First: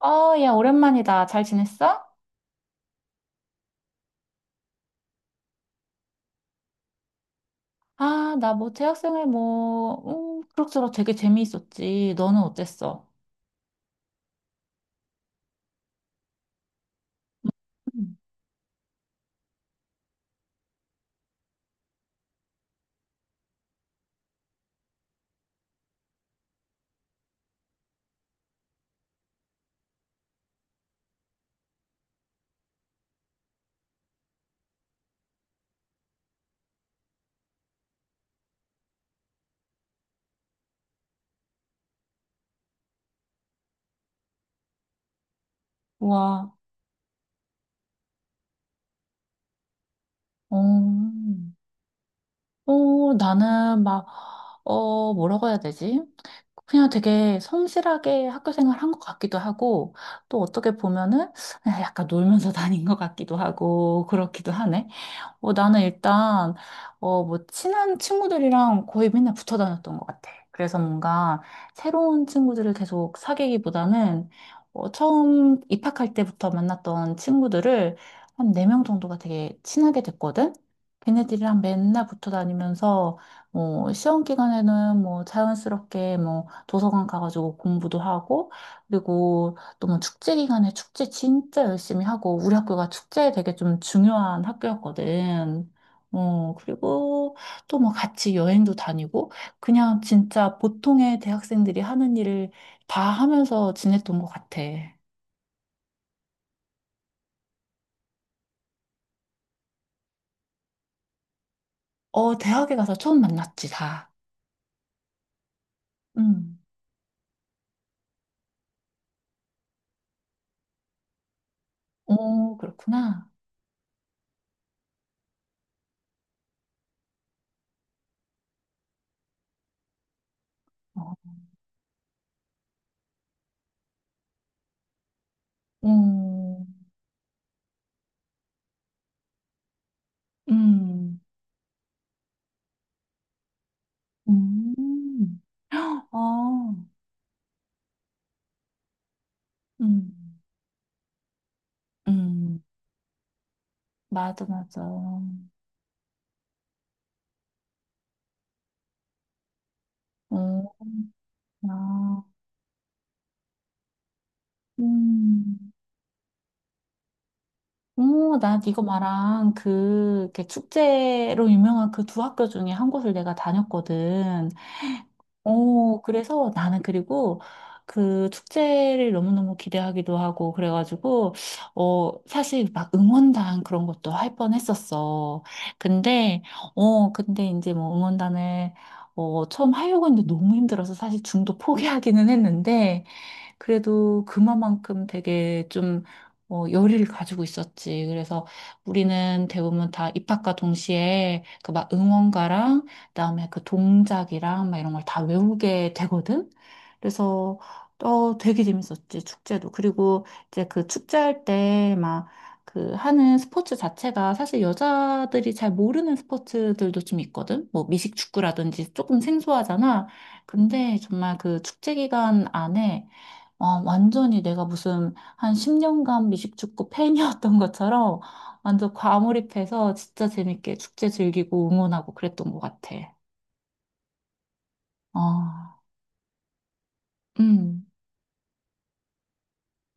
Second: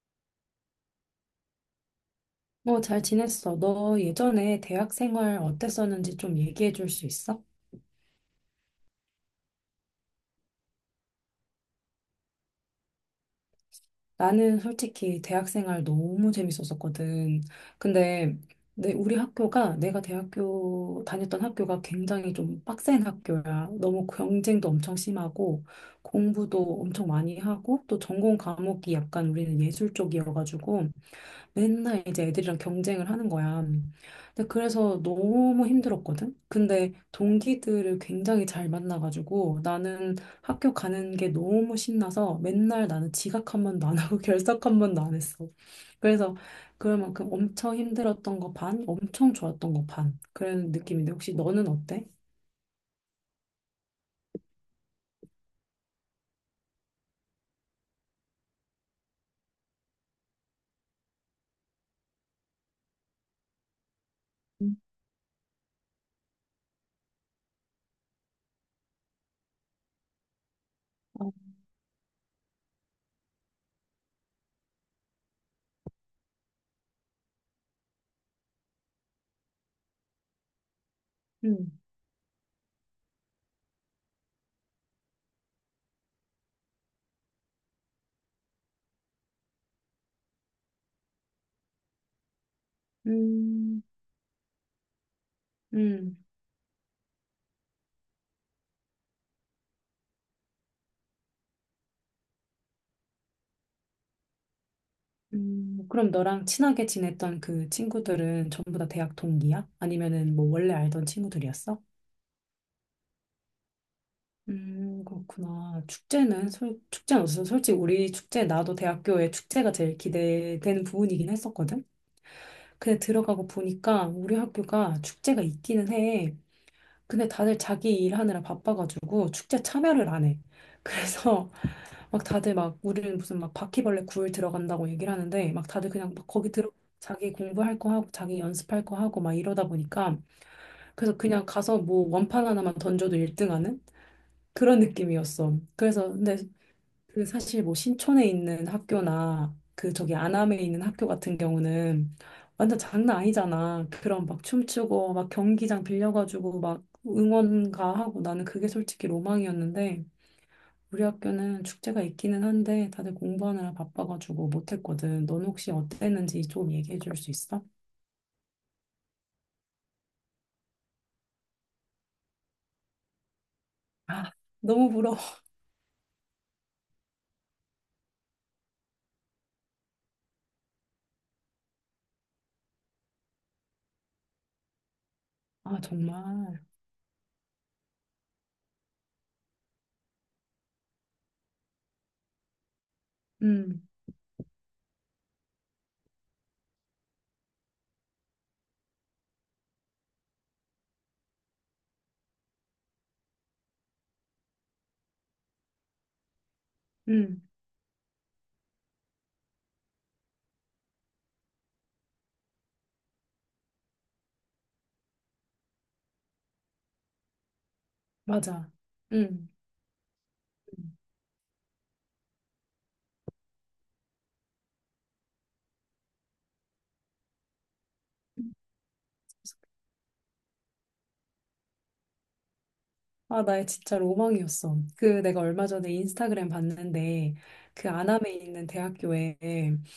아, 야, 오랜만이다. 잘 지냈어? 어, 잘 지냈어. 너 예전에 대학 생활 어땠었는지 좀 얘기해 줄 수 있어? 나 뭐 대학생활 뭐, 그럭저럭 되게 재미있었지. 너는 어땠어? 나는 솔직히 대학 생활 너무 재밌었었거든. 음. 근데 우리 학교가 내가 대학교 다녔던 학교가 굉장히 좀 빡센 학교야. 너무 경쟁도 엄청 심하고 공부도 엄청 많이 하고 또 전공 과목이 약간 우리는 예술 쪽이어가지고 맨날 이제 애들이랑 경쟁을 하는 거야. 근데 그래서 너무 힘들었거든. 근데 동기들을 굉장히 잘 만나가지고 나는 학교 가는 게 너무 신나서 맨날 나는 지각 한 번도 안 하고 결석 한 번도 안 했어. 그래서 와. 그만큼 엄청 힘들었던 거 반, 엄청 좋았던 거 반. 어, 그런 느낌인데 혹시 너는 어때? 나는 막, 뭐라고 해야 되지? 그냥 되게 성실하게 학교 생활 한 것 같기도 하고, 또 어떻게 보면은 그냥 약간 놀면서 다닌 것 같기도 하고, 그렇기도 음, 하네. 나는 일단, 뭐, 친한 친구들이랑 거의 맨날 붙어 다녔던 것 같아. 그래서 어, 뭔가 새로운 친구들을 계속 사귀기보다는, 처음 입학할 때부터 만났던 친구들을 한 네 명 정도가 되게 친하게 됐거든? 걔네들이랑 음, 맨날 붙어 다니면서, 뭐, 시험 기간에는 뭐, 자연스럽게 뭐, 도서관 가가지고 공부도 하고, 그리고 또 뭐 축제 기간에 축제 진짜 열심히 하고 우리 학교가 축제에 되게 좀 음, 중요한 학교였거든. 음. 그리고 또 뭐 같이 여행도 다니고 그냥 진짜 보통의 대학생들이 하는 일을 다 하면서 지냈던 것 같아. 그럼 너랑 친하게 지냈던 그 친구들은 전부 다 대학 동기야? 아니면은 뭐 원래 알던 친구들이었어? 대학에 가서 처음 만났지, 다. 그렇구나. 음. 축제는 없어. 솔직히 우리 축제, 나도 대학교에 축제가 제일 기대되는 부분이긴 했었거든? 어, 근데 그렇구나. 들어가고 보니까 우리 학교가 축제가 있기는 해. 근데 다들 자기 일하느라 바빠가지고 축제 참여를 안 해. 어. 그래서 막 다들 막 우리는 무슨 막 바퀴벌레 굴 들어간다고 얘기를 하는데 막 다들 그냥 막 거기 음. 들어 자기 공부할 거 하고 자기 연습할 거 하고 막 이러다 보니까 그래서 음. 그냥 가서 뭐 원판 하나만 던져도 1등 하는 그런 음. 느낌이었어. 그래서 근데 어. 그 사실 뭐 신촌에 있는 학교나 그 저기 음. 안암에 있는 학교 같은 경우는 음. 완전 장난 아니잖아. 그런 막 맞아, 맞아. 춤추고 어. 막 경기장 빌려가지고 막 응원가 하고 나는 그게 솔직히 로망이었는데 우리 학교는 축제가 아. 있기는 한데 다들 공부하느라 바빠가지고 못했거든. 넌 혹시 음, 어땠는지 좀 얘기해 줄 수 있어? 오, 나 이거 말한 그, 이렇게 축제로 유명한 그 두 학교 중에 한 곳을 내가 아, 다녔거든. 너무 부러워. 오, 그래서 나는 그리고 그 축제를 너무너무 기대하기도 하고, 그래가지고, 사실 막 응원단 그런 것도 할 뻔했었어. 아, 근데, 정말. 근데 이제 뭐 응원단을, 처음 하려고 했는데 너무 힘들어서 사실 중도 포기하기는 했는데, 응. 그래도 그만큼 되게 좀, 열의를 가지고 있었지. 그래서 우리는 대부분 다 입학과 동시에 그 막 응원가랑 그다음에 그 동작이랑 막 이런 걸 다 외우게 되거든. 응. 그래서 어, 되게 재밌었지, 축제도. 그리고 이제 그 축제할 때 막 그 하는 스포츠 자체가 사실 여자들이 잘 모르는 스포츠들도 좀 있거든. 뭐 맞아. 미식축구라든지 조금 응. 생소하잖아. 근데 정말 그 축제 기간 안에 아, 완전히 내가 무슨 한 10년간 미식축구 팬이었던 것처럼 응. 완전 과몰입해서 진짜 재밌게 축제 즐기고 응원하고 그랬던 것 같아. 아, 나의 진짜 로망이었어. 그 내가 얼마 아, 전에 인스타그램 봤는데 음, 그 안암에 있는 대학교에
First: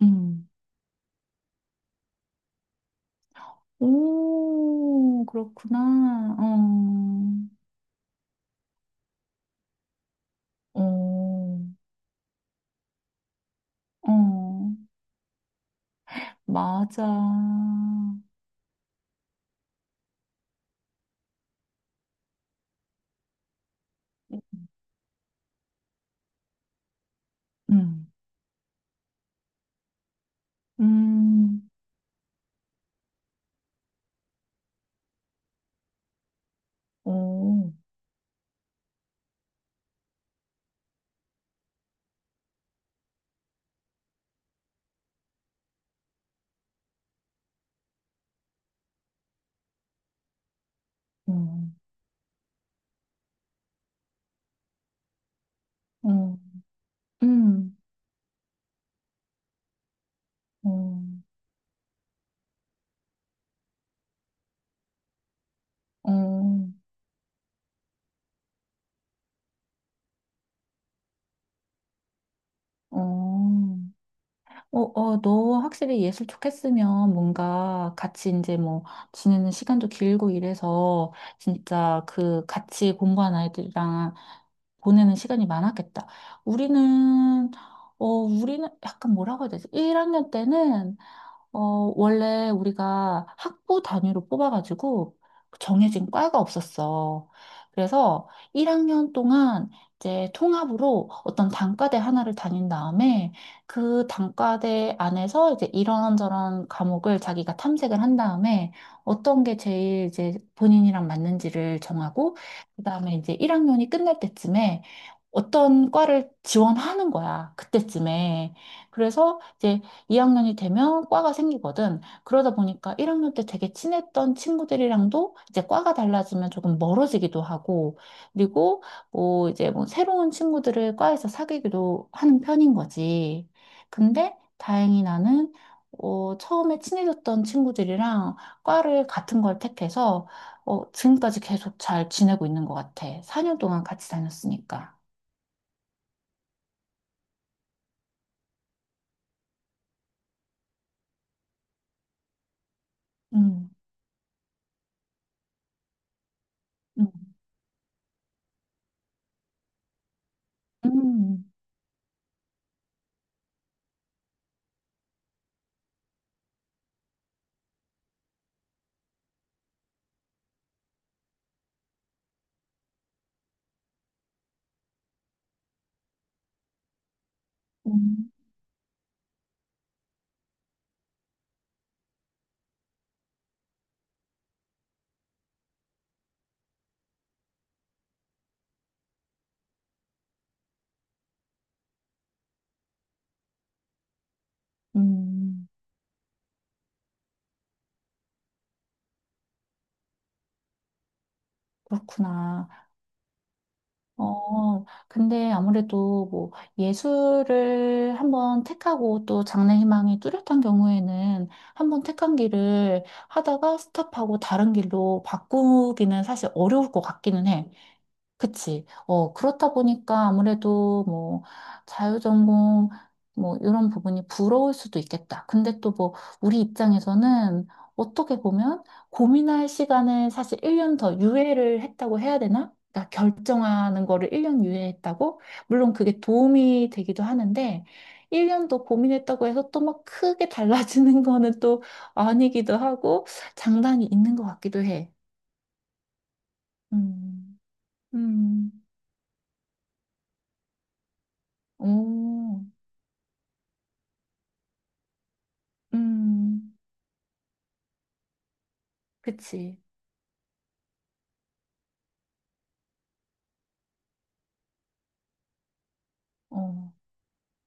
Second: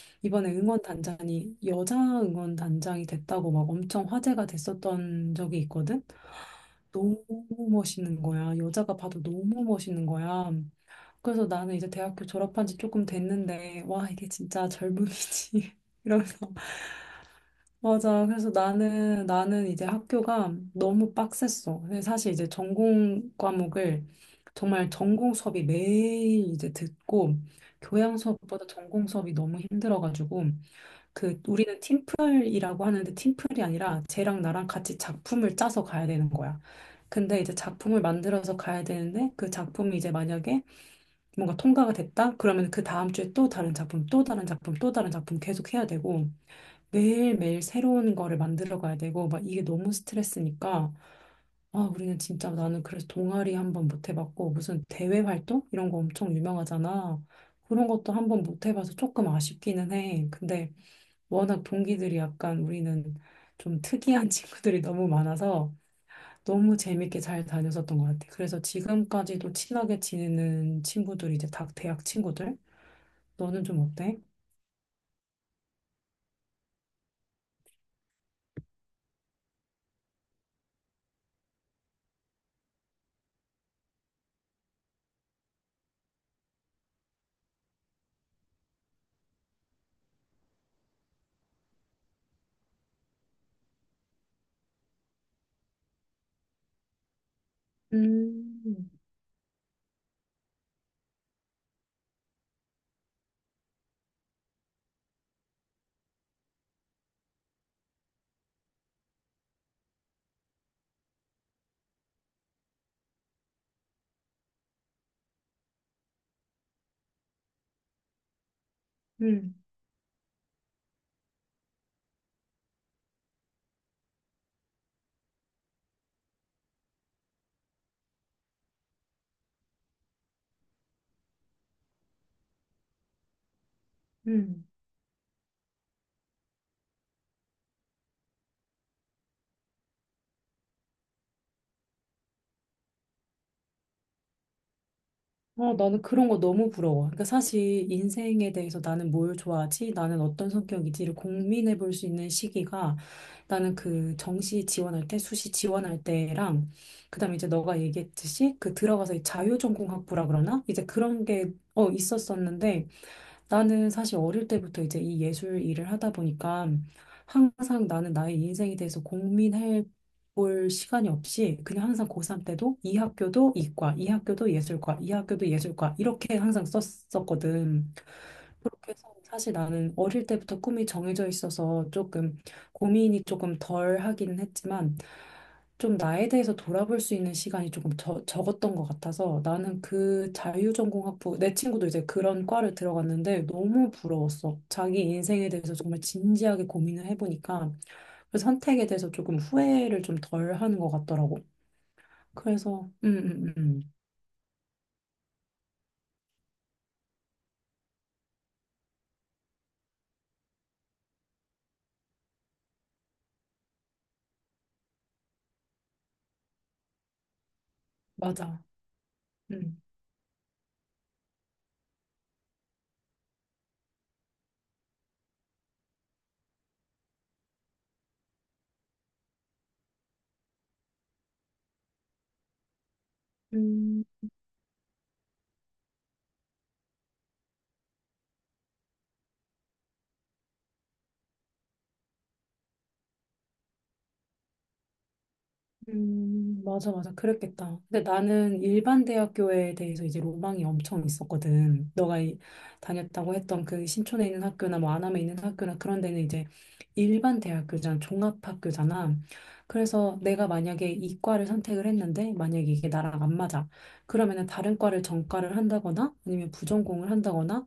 음. 이번에 응원단장이 여자 응원단장이 됐다고 막 엄청 화제가 오, 됐었던 적이 그렇구나. 있거든. 너무 어, 멋있는 거야. 여자가 봐도 너무 멋있는 거야. 그래서 어, 나는 이제 대학교 졸업한 지 조금 됐는데, 와, 이게 진짜 어, 젊음이지. 이러면서. 맞아. 맞아. 그래서 나는, 나는 이제 학교가 너무 빡셌어. 근데 사실 이제 전공 과목을 정말 전공 수업이 매일 이제 듣고, 음, 교양 수업보다 전공 수업이 너무 힘들어가지고, 그 음, 우리는 팀플이라고 하는데 팀플이 아니라 쟤랑 나랑 같이 작품을 짜서 가야 되는 거야. 근데 이제 오, 작품을 만들어서 가야 되는데 그 작품이 이제 만약에 뭔가 통과가 됐다? 그러면 그 다음 주에 또 다른 작품, 또 다른 작품, 또 다른 작품 계속 해야 되고 매일매일 새로운 거를 만들어 가야 되고 막 이게 너무 스트레스니까 어, 아 우리는 진짜 나는 그래서 동아리 한 번 못 해봤고 무슨 대외 활동 이런 거 엄청 어, 유명하잖아. 음, 그런 것도 한 번 못 해봐서 조금 아쉽기는 해. 근데 어, 워낙 동기들이 약간 우리는 좀 특이한 친구들이 너무 많아서 어, 너무 재밌게 잘 다녔었던 것 같아. 그래서 지금까지도 친하게 지내는 친구들이 이제 다 대학 친구들? 너는 어. 좀 어때? 너 확실히 예술 좋겠으면 뭔가 같이 이제 뭐 지내는 시간도 길고 이래서 진짜 그 같이 공부한 아이들이랑 보내는 시간이 많았겠다. 우리는, 우리는 약간 뭐라고 해야 되지? 1학년 때는 어, 원래 우리가 학부 단위로 뽑아가지고 정해진 과가 없었어. 그래서 음. 1학년 동안 이제 통합으로 어떤 단과대 하나를 다닌 다음에 그 단과대 안에서 이제 이런저런 과목을 자기가 탐색을 한 다음에 어떤 게 제일 이제 본인이랑 맞는지를 정하고 그다음에 이제 1학년이 끝날 때쯤에 어떤 과를 지원하는 거야. 그때쯤에. 그래서 음... 이제 2학년이 되면 과가 생기거든. 그러다 보니까 1학년 때 되게 친했던 친구들이랑도 이제 과가 달라지면 조금 멀어지기도 하고, 그리고 뭐 이제 뭐 새로운 친구들을 과에서 사귀기도 하는 편인 거지. 근데 음... 다행히 나는 처음에 친해졌던 친구들이랑 과를 같은 걸 택해서 지금까지 계속 잘 지내고 있는 것 같아. 4년 동안 같이 다녔으니까. 어, 나는 그런 거 너무 부러워. 그러니까 사실 인생에 대해서 나는 뭘 좋아하지? 나는 어떤 성격이지?를 고민해 볼 수 있는 시기가 음, 나는 그 정시 지원할 때, 수시 지원할 때랑 음, 그다음에 이제 너가 얘기했듯이 그 들어가서 이 자유전공학부라 그러나? 이제 그런 음, 게 어, 있었었는데 나는 사실 어릴 때부터 이제 이 예술 일을 하다 보니까 항상 나는 나의 인생에 대해서 고민해 볼 시간이 없이 그냥 항상 고3 때도 이 학교도 이과, 이 학교도 예술과, 이 학교도 예술과 이렇게 항상 썼었거든. 음, 그렇게 해서 사실 나는 어릴 때부터 꿈이 정해져 있어서 조금 고민이 조금 덜 하기는 했지만 좀 나에 대해서 돌아볼 수 있는 시간이 조금 적었던 것 같아서 나는 그 자유전공학부 내 친구도 이제 그런 과를 들어갔는데 너무 부러웠어. 자기 인생에 음. 대해서 정말 진지하게 고민을 해보니까 그 선택에 대해서 조금 후회를 좀 덜 하는 것 같더라고. 그렇구나. 그래서 음, 음. 어, 근데 아무래도 뭐 예술을 한번 택하고 또 장래희망이 뚜렷한 경우에는 한번 택한 길을 하다가 스탑하고 다른 길로 바꾸기는 사실 어려울 것 같기는 해. 맞아. 그치. 어, 그렇다 음. 보니까 아무래도 뭐 자유전공 뭐 이런 부분이 부러울 수도 있겠다. 근데 또 뭐 우리 입장에서는 어떻게 보면 고민할 시간을 사실 1년 더 유예를 했다고 해야 되나? 그러니까 음. 결정하는 거를 1년 유예했다고? 물론 그게 도움이 되기도 하는데 1년 더 고민했다고 해서 또 막 크게 달라지는 거는 또 아니기도 하고 장단이 있는 것 같기도 해. 맞아, 맞아. 음. 그랬겠다. 근데 나는 음. 일반 대학교에 대해서 이제 로망이 엄청 있었거든. 오. 다녔다고 했던 그 신촌에 있는 학교나 뭐 안암에 있는 학교나 그런 데는 이제 음, 일반 대학교잖아. 종합학교잖아. 그치. 그래서 내가 만약에 이과를 선택을 했는데 만약에 이게 나랑 안 맞아. 그러면은 다른 과를 전과를 한다거나 아니면 어, 부전공을 한다거나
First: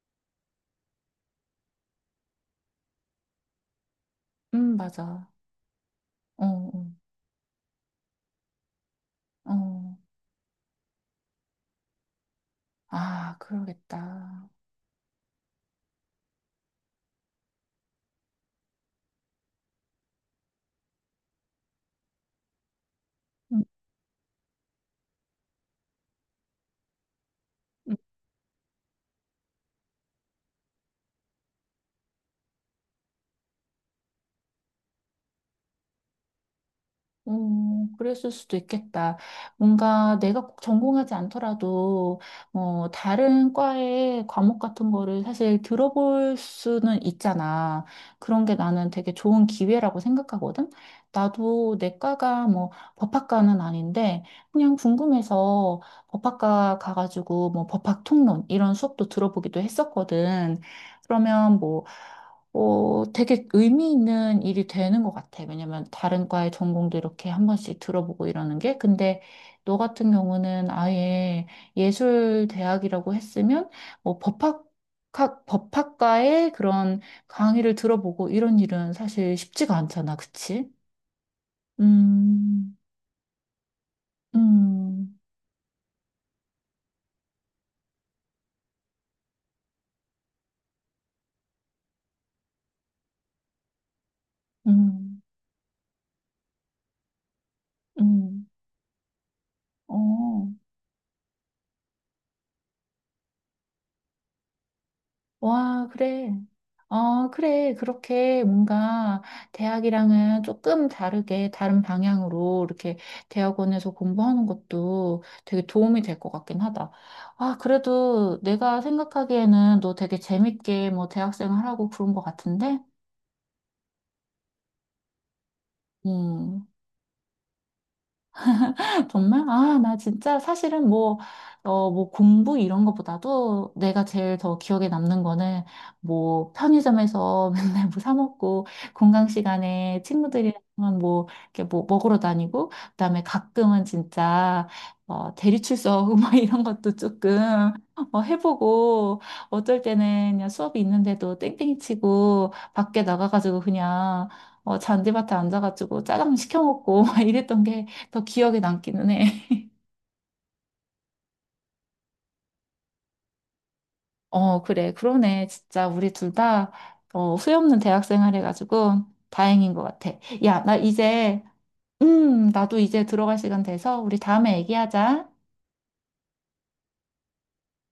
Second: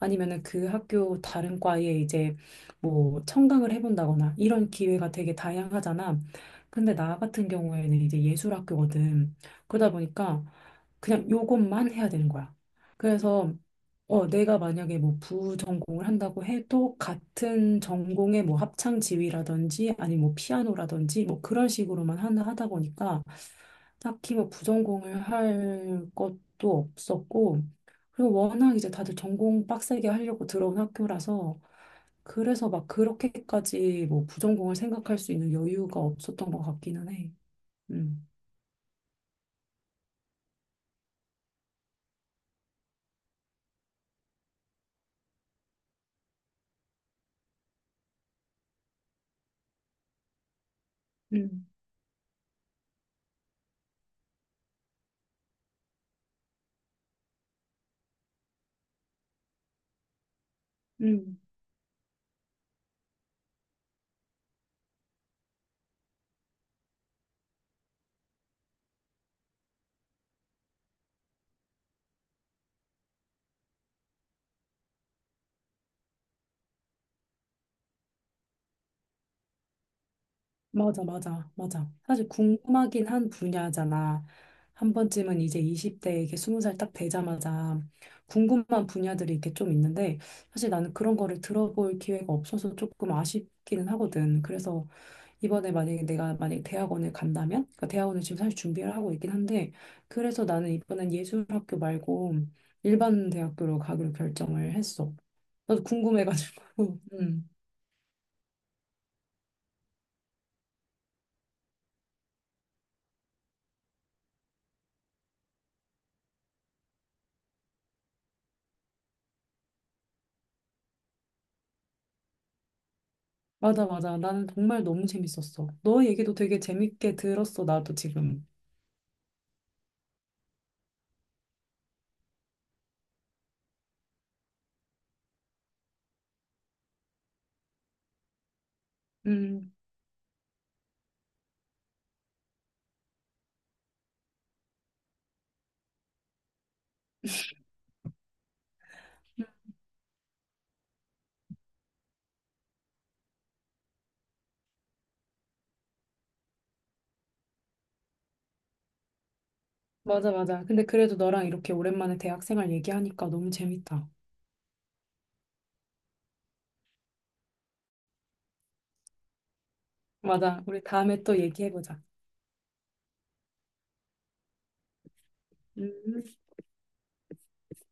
아니면은 그 학교 다른 과에 이제 뭐 청강을 해본다거나 이런 기회가 맞아. 되게 다양하잖아. 어, 어, 근데 나 같은 경우에는 이제 예술학교거든. 그러다 어. 보니까 그냥 요것만 해야 되는 거야. 아, 그래서 어, 그러겠다. 내가 만약에 뭐 부전공을 한다고 해도 같은 전공의 뭐 합창 지휘라든지 아니면 뭐 피아노라든지 뭐 그런 식으로만 하나 하다 보니까 음. 딱히 뭐 부전공을 할 것도 없었고 그리고 워낙 이제 다들 전공 빡세게 하려고 들어온 학교라서 그래서 막 그렇게까지 뭐 부전공을 생각할 수 있는 여유가 없었던 것 같기는 해. 음. 그랬을 수도 있겠다. 뭔가 내가 꼭 전공하지 않더라도, 다른 과의 과목 같은 거를 사실 들어볼 수는 있잖아. 그런 게 나는 되게 좋은 기회라고 생각하거든? 음. 나도 내 과가 뭐 법학과는 아닌데, 그냥 궁금해서 법학과 가가지고 뭐 법학 통론 이런 수업도 들어보기도 했었거든. 음. 그러면 뭐, 되게 의미 있는 일이 되는 것 같아. 왜냐면 다른 과의 전공도 이렇게 한 번씩 들어보고 이러는 게. 근데 너 같은 경우는 아예 예술대학이라고 했으면 뭐 법학과의 그런 강의를 들어보고 이런 일은 사실 쉽지가 않잖아. 그치? 맞아, 맞아, 맞아. 사실 음, 궁금하긴 한 분야잖아. 한 음, 번쯤은 이제 20대, 이게 20살 딱 되자마자 궁금한 분야들이 이렇게 좀 있는데, 사실 나는 그런 거를 들어볼 기회가 없어서 조금 아쉽기는 하거든. 그래서 음, 이번에 만약에 내가 만약에 대학원을 간다면, 그러니까 대학원을 지금 음, 사실 준비를 하고 있긴 한데, 그래서 어. 나는 이번엔 예술학교 말고 일반 대학교로 가기로 결정을 했어. 나도 와, 그래. 궁금해가지고. 어, 음. 그래. 그렇게 뭔가 대학이랑은 조금 다르게 다른 방향으로 이렇게 대학원에서 공부하는 것도 되게 도움이 될 것 같긴 하다. 아, 그래도 내가 생각하기에는 너 되게 재밌게 뭐 대학생활 하고 그런 것 같은데? 맞아, 맞아. 나는 정말 너무 재밌었어. 너 얘기도 되게 음. 재밌게 들었어, 나도 지금. 정말? 아, 나 진짜 사실은 뭐, 뭐 공부 이런 것보다도 내가 제일 더 기억에 남는 거는 뭐 편의점에서 맨날 뭐 사 먹고 공강 음, 시간에 친구들이랑 뭐 이렇게 뭐 먹으러 다니고 그다음에 가끔은 진짜 대리출석 뭐 이런 것도 조금 해보고 어쩔 때는 그냥 수업이 있는데도 땡땡이 치고 밖에 나가가지고 그냥 잔디밭에 앉아가지고 짜장 시켜 먹고 막 이랬던 게 더 기억에 남기는 해. 맞아, 맞아. 근데 그래도 너랑 이렇게 오랜만에 대학생활 얘기하니까 너무 재밌다. 어, 그래. 그러네. 진짜 우리 둘 다, 후회 없는 대학생활 해가지고 다행인 것 같아. 맞아. 야, 나 우리 다음에 또 이제, 얘기해보자. 음, 나도 이제 들어갈 시간 돼서 우리 다음에 얘기하자. 음.